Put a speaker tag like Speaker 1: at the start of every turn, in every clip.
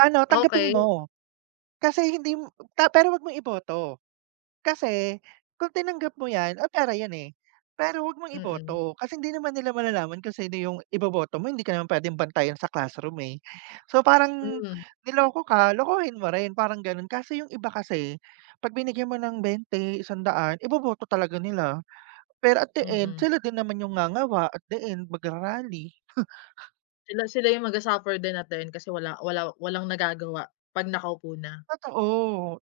Speaker 1: Ano tanggapin
Speaker 2: Okey.
Speaker 1: mo, kasi hindim ta pero 'wag mong iboto. Kasi kung tinanggap mo 'yan ay pera 'yan eh, pero huwag mong
Speaker 2: Mm.
Speaker 1: iboto kasi hindi naman nila malalaman kung sino yung iboboto mo hindi ka naman pwedeng bantayan sa classroom eh. So parang
Speaker 2: Hmm.
Speaker 1: niloko ka, lokohin mo rin parang ganon kaso yung iba kasi, 'pag binigyan mo ng bente isang daan iboboto talaga nila. Pero at the end
Speaker 2: Mm.
Speaker 1: sila din naman yung ngangawa at the end magra-rally.
Speaker 2: Sila sila yung magsa-suffer din at the end kasi wala wala walang nagagawa, 'pag nakaupo na.
Speaker 1: Totoo,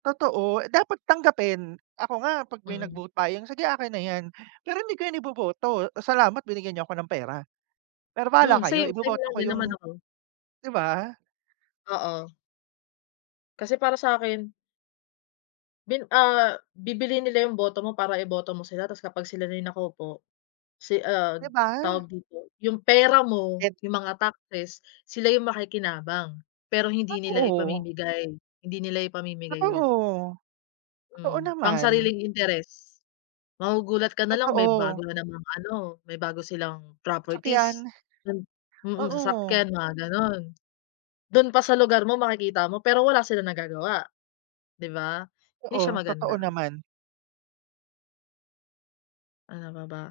Speaker 1: totoo dapat tanggapin, ako nga 'pag may
Speaker 2: Mm.
Speaker 1: nag-vote buying, sige akin na 'yan, pero hindi ko yun iboboto. Salamat binigyan niyo 'ko ng pera, pero bahala
Speaker 2: Hmm,
Speaker 1: kayo
Speaker 2: same same
Speaker 1: iboboto
Speaker 2: lang
Speaker 1: ko
Speaker 2: din
Speaker 1: yung
Speaker 2: naman ako.
Speaker 1: 'di ba?
Speaker 2: Oo. Kasi para sa'kin Bin ah, bibilhin nila yung boto mo para iboto mo sila, tas kapag sila na yung nakaupo, si ah,
Speaker 1: Di ba?
Speaker 2: tawag dito yung pera mo,
Speaker 1: And
Speaker 2: yung mga taxes, sila yung makikinabang, pero hindi nila
Speaker 1: Totoo.
Speaker 2: ipamimigay, hindi nila ipamimigay yun.
Speaker 1: Totoo, totoo
Speaker 2: Hmm,
Speaker 1: naman.
Speaker 2: pangsariling interes, magugulat ka nalang may bago
Speaker 1: Totoo.
Speaker 2: na namang ano, may bago silang
Speaker 1: Sasakyan,
Speaker 2: properties. Mm. Mm,
Speaker 1: oo.
Speaker 2: sasakyan mga ganon, dun pa sa lugar mo makikita mo pero wala silang nagagawa, 'di ba? 'Di siya
Speaker 1: Oo, totoo
Speaker 2: maganda.
Speaker 1: naman.
Speaker 2: Ano pa ba?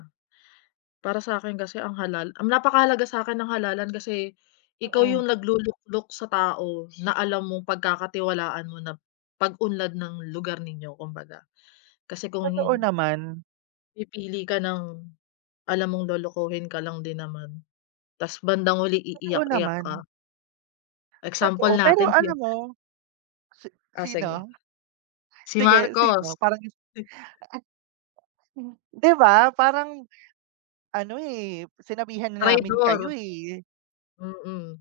Speaker 2: Para sa'kin kasi ang halal ang napakahalaga sa'kin ang halalan kasi, ikaw
Speaker 1: Mm.
Speaker 2: yung nagluluklok sa tao na alam mong pagkakatiwalaan mo na pag-unlad ng lugar ninyo kumbaga, kasi kung
Speaker 1: Totoo
Speaker 2: hin
Speaker 1: naman.
Speaker 2: Pipili ka ng, alam mong lolokohin ka lang din naman, tas bandang huli
Speaker 1: Totoo
Speaker 2: iiyak-iyak ka.
Speaker 1: naman.
Speaker 2: Example
Speaker 1: Totoo pero
Speaker 2: natin si
Speaker 1: alam mo, si
Speaker 2: Oh sige.
Speaker 1: sino?
Speaker 2: Si
Speaker 1: Sige
Speaker 2: Marcos.
Speaker 1: sino parang Sino? Di ba, parang ano eh sinabihan na namin kayo
Speaker 2: Traydor.
Speaker 1: eh.
Speaker 2: Mm.